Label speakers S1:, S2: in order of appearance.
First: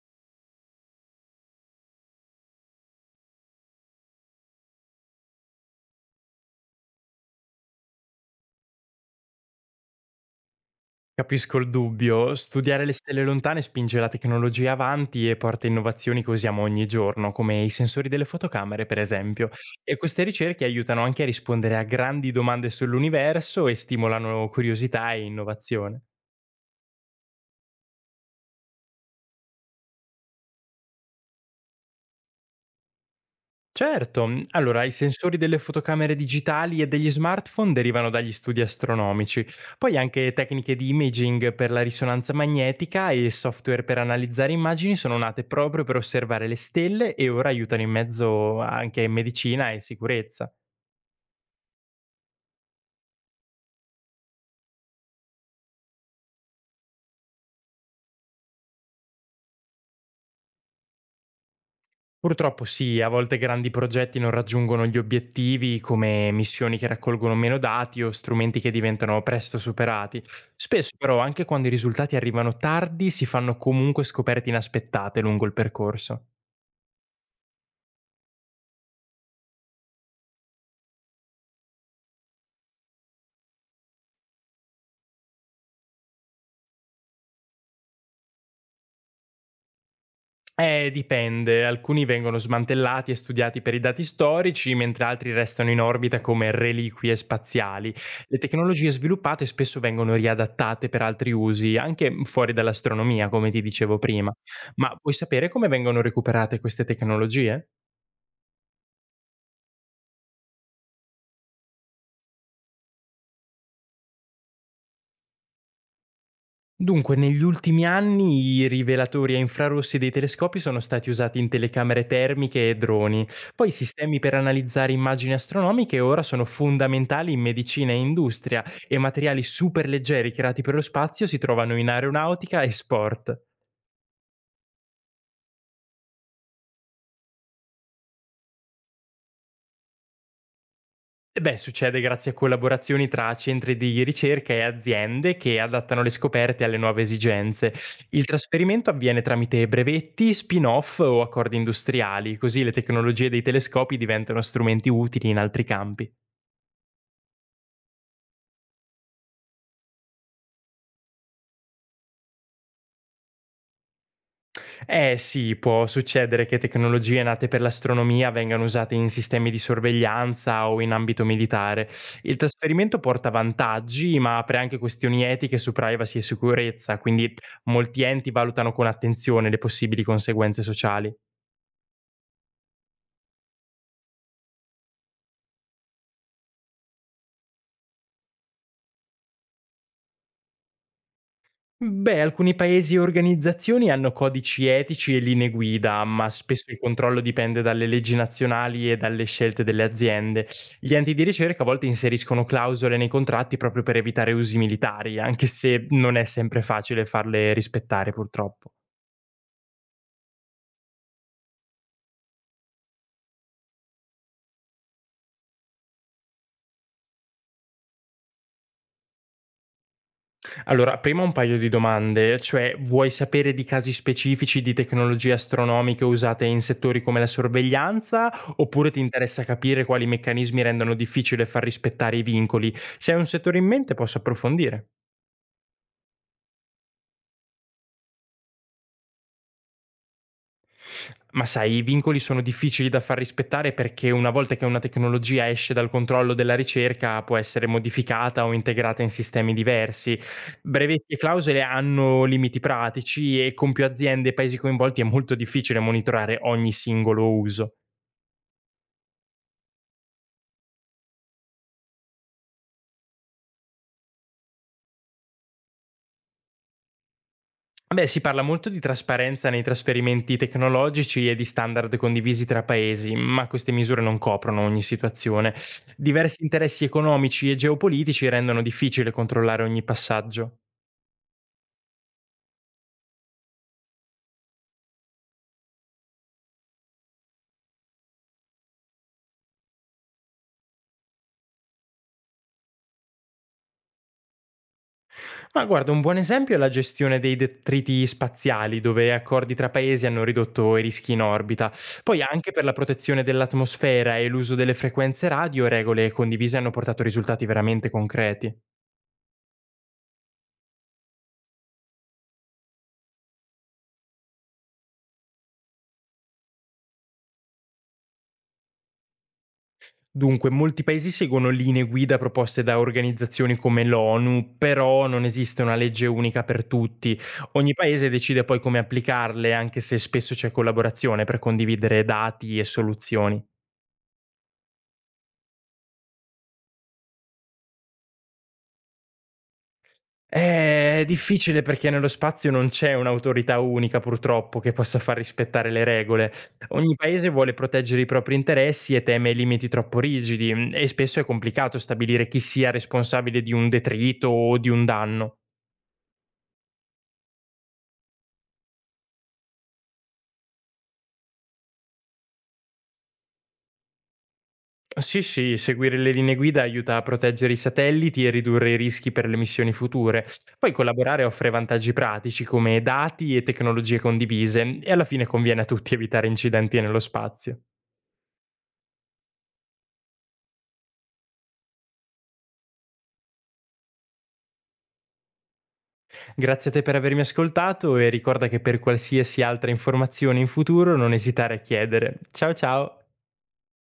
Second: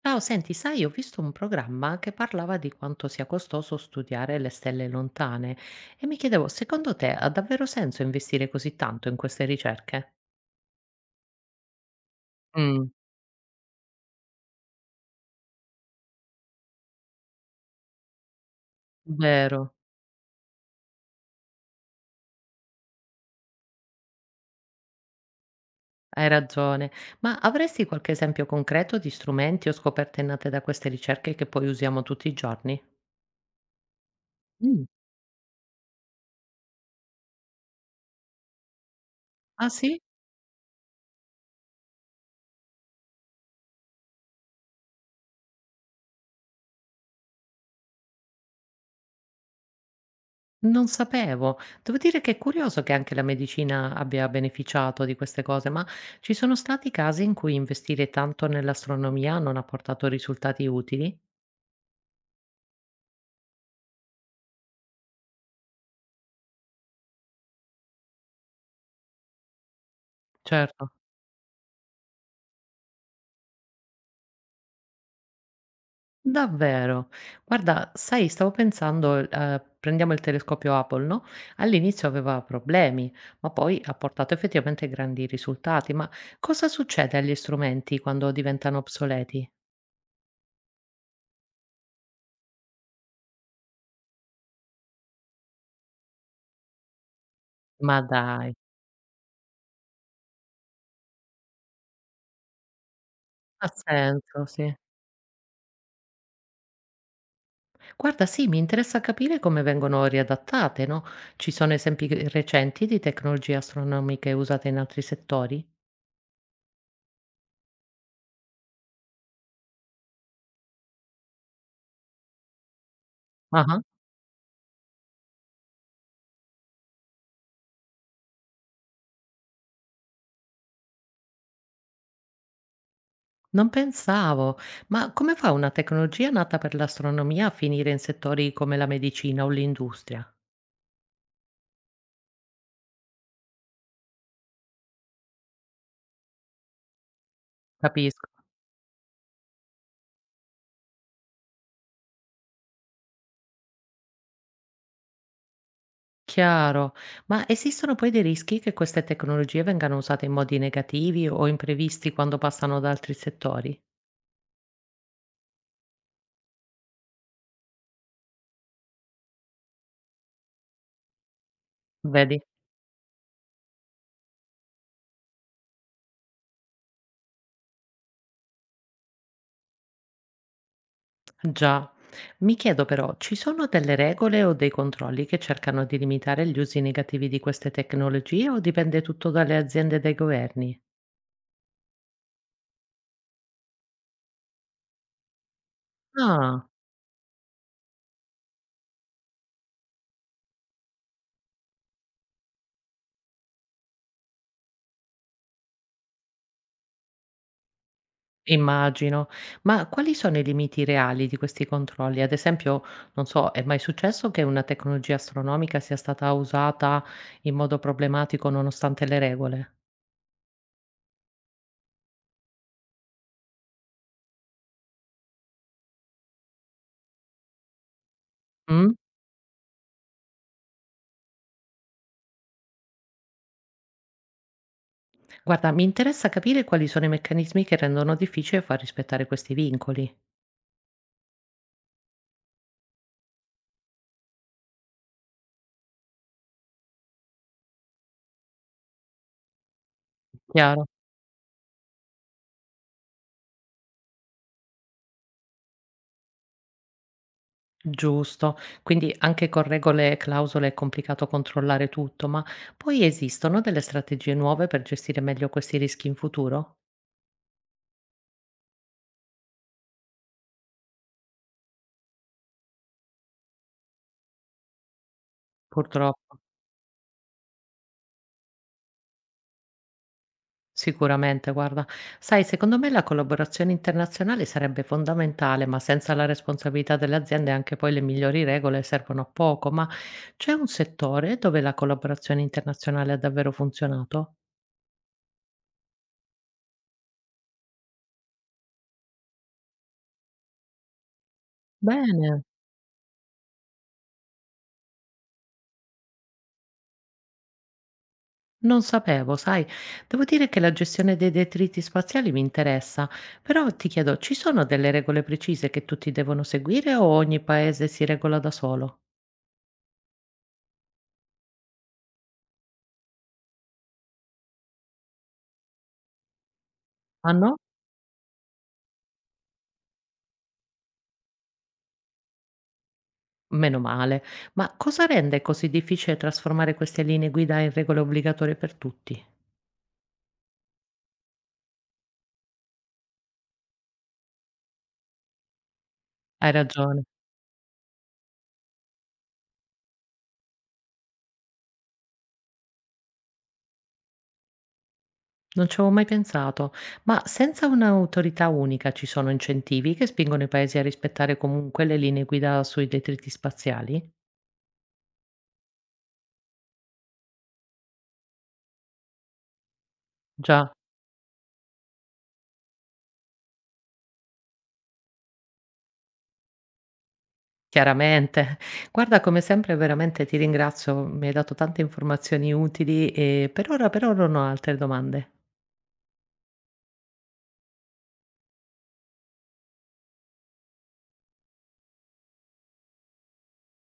S1: Ciao, senti, sai, ho visto un programma che parlava di quanto sia costoso studiare le stelle lontane e mi chiedevo, secondo te ha davvero senso investire così tanto in queste ricerche?
S2: Capisco il dubbio, studiare
S1: Mm.
S2: le stelle lontane spinge la tecnologia avanti e porta innovazioni che usiamo ogni giorno, come i sensori delle fotocamere per esempio,
S1: Vero,
S2: e queste ricerche aiutano anche a rispondere a grandi domande sull'universo e stimolano curiosità e innovazione.
S1: hai ragione, ma avresti qualche esempio concreto di strumenti o scoperte nate da queste ricerche che poi usiamo tutti i giorni?
S2: Certo, allora
S1: Mm.
S2: i sensori delle fotocamere digitali e degli smartphone derivano dagli studi astronomici,
S1: Ah
S2: poi
S1: sì?
S2: anche tecniche di imaging per la risonanza magnetica e software per analizzare immagini sono nate proprio per osservare le stelle e ora aiutano in mezzo anche in medicina e sicurezza.
S1: Non sapevo. Devo dire che è curioso che anche la medicina abbia beneficiato di queste cose, ma ci sono stati casi in cui investire tanto nell'astronomia non ha portato risultati utili?
S2: Purtroppo sì, a volte grandi progetti non raggiungono gli obiettivi come missioni che raccolgono meno dati o strumenti che diventano presto superati. Spesso
S1: Certo.
S2: però anche quando i risultati arrivano tardi si fanno comunque scoperte inaspettate lungo il percorso.
S1: Davvero? Guarda, sai, stavo pensando, prendiamo il telescopio Apple, no? All'inizio aveva problemi, ma poi ha portato effettivamente grandi risultati. Ma cosa succede agli strumenti quando diventano obsoleti?
S2: Dipende. Alcuni vengono smantellati e studiati per i dati storici, mentre altri restano in orbita come reliquie spaziali.
S1: Ma
S2: Le
S1: dai,
S2: tecnologie sviluppate spesso vengono riadattate per altri usi, anche fuori dall'astronomia, come ti
S1: ha
S2: dicevo prima.
S1: senso, sì.
S2: Ma vuoi sapere come vengono recuperate queste tecnologie?
S1: Guarda, sì, mi interessa capire come vengono riadattate, no? Ci sono esempi recenti di tecnologie astronomiche usate in altri settori?
S2: Dunque, negli ultimi anni i rivelatori a infrarossi dei telescopi sono stati usati in telecamere termiche e droni. Poi i
S1: Ah,
S2: sistemi per analizzare immagini astronomiche ora sono fondamentali in medicina e industria e materiali superleggeri creati per lo spazio si trovano in aeronautica e sport.
S1: non pensavo. Ma come fa una tecnologia nata per l'astronomia a finire in settori come la medicina o l'industria?
S2: E beh, succede grazie a collaborazioni tra centri di ricerca e aziende che adattano le scoperte alle nuove esigenze. Il
S1: Capisco.
S2: trasferimento avviene tramite brevetti, spin-off o accordi industriali, così le tecnologie dei telescopi diventano strumenti utili in altri campi.
S1: Chiaro. Ma esistono poi dei rischi che queste tecnologie vengano usate in modi negativi o imprevisti quando passano da altri settori?
S2: Eh sì, può succedere che tecnologie nate per l'astronomia vengano usate in sistemi di sorveglianza o in ambito militare. Il
S1: Vedi?
S2: trasferimento porta vantaggi, ma apre anche questioni etiche su privacy e sicurezza, quindi molti enti valutano con attenzione le possibili conseguenze sociali.
S1: Già, mi chiedo però, ci sono delle regole o dei controlli che cercano di limitare gli usi negativi di queste tecnologie o dipende tutto dalle aziende e dai governi?
S2: Beh, alcuni paesi e organizzazioni hanno codici etici e linee guida, ma
S1: Ah,
S2: spesso il controllo dipende dalle leggi nazionali e dalle scelte delle aziende. Gli enti di ricerca a volte inseriscono clausole nei contratti proprio per evitare usi militari, anche se non è sempre facile farle rispettare purtroppo.
S1: immagino. Ma quali sono i limiti reali di questi controlli? Ad esempio, non so, è mai successo che una tecnologia astronomica sia stata usata in modo problematico nonostante le regole?
S2: Allora, prima un paio di domande, cioè vuoi sapere di casi specifici di tecnologie astronomiche usate in settori come la sorveglianza oppure
S1: Mm?
S2: ti interessa capire quali meccanismi rendono difficile far rispettare i vincoli? Se hai un settore in mente posso approfondire.
S1: Guarda, mi interessa capire quali sono i meccanismi che rendono difficile far rispettare questi vincoli.
S2: Ma sai, i vincoli sono difficili da far rispettare perché una volta che una tecnologia esce dal controllo della ricerca può essere modificata o integrata in sistemi diversi.
S1: Chiaro?
S2: Brevetti e clausole hanno limiti pratici e con più aziende e paesi coinvolti è molto difficile monitorare ogni singolo uso.
S1: Giusto. Quindi anche con regole e clausole è complicato controllare tutto, ma poi esistono delle strategie nuove per gestire meglio questi rischi in futuro?
S2: Beh, si parla molto di trasparenza nei trasferimenti tecnologici e di standard condivisi tra paesi, ma queste misure non coprono ogni situazione.
S1: Purtroppo,
S2: Diversi interessi economici e geopolitici rendono difficile controllare ogni passaggio.
S1: sicuramente, guarda. Sai, secondo me la collaborazione internazionale sarebbe fondamentale, ma senza la responsabilità delle aziende anche poi le migliori regole servono a poco. Ma c'è un settore dove la collaborazione internazionale ha davvero funzionato?
S2: Ma guarda, un buon esempio è la gestione dei detriti spaziali, dove accordi tra paesi hanno ridotto i rischi in orbita. Poi
S1: Bene.
S2: anche per la protezione dell'atmosfera e l'uso delle frequenze radio, regole condivise hanno portato risultati veramente concreti.
S1: Non sapevo, sai, devo dire che la gestione dei detriti spaziali mi interessa, però ti chiedo, ci sono delle regole precise che tutti devono seguire o ogni paese si regola da solo?
S2: Dunque, molti paesi seguono linee guida proposte da organizzazioni come l'ONU, però non esiste una legge unica per tutti.
S1: Ah no?
S2: Ogni paese decide poi come applicarle, anche se spesso c'è collaborazione per condividere dati e soluzioni.
S1: Meno male. Ma cosa rende così difficile trasformare queste linee guida in regole obbligatorie per tutti?
S2: È difficile perché nello spazio non c'è un'autorità unica purtroppo che possa far rispettare le regole.
S1: Hai
S2: Ogni
S1: ragione,
S2: paese vuole proteggere i propri interessi e teme limiti troppo rigidi e spesso è complicato stabilire chi sia responsabile di un detrito o di un danno.
S1: non ci avevo mai pensato, ma senza un'autorità unica ci sono incentivi che spingono i paesi a rispettare comunque le linee guida sui detriti spaziali?
S2: Sì, sì, seguire le linee guida aiuta a proteggere i satelliti e ridurre i rischi per le missioni future.
S1: Già.
S2: Poi collaborare offre vantaggi pratici come dati e tecnologie condivise e alla fine conviene a tutti evitare incidenti nello spazio.
S1: Chiaramente. Guarda come sempre veramente ti ringrazio, mi hai dato tante informazioni utili e per ora non ho altre domande.
S2: Grazie a te per avermi ascoltato e ricorda che per qualsiasi altra informazione in futuro non esitare a chiedere. Ciao ciao.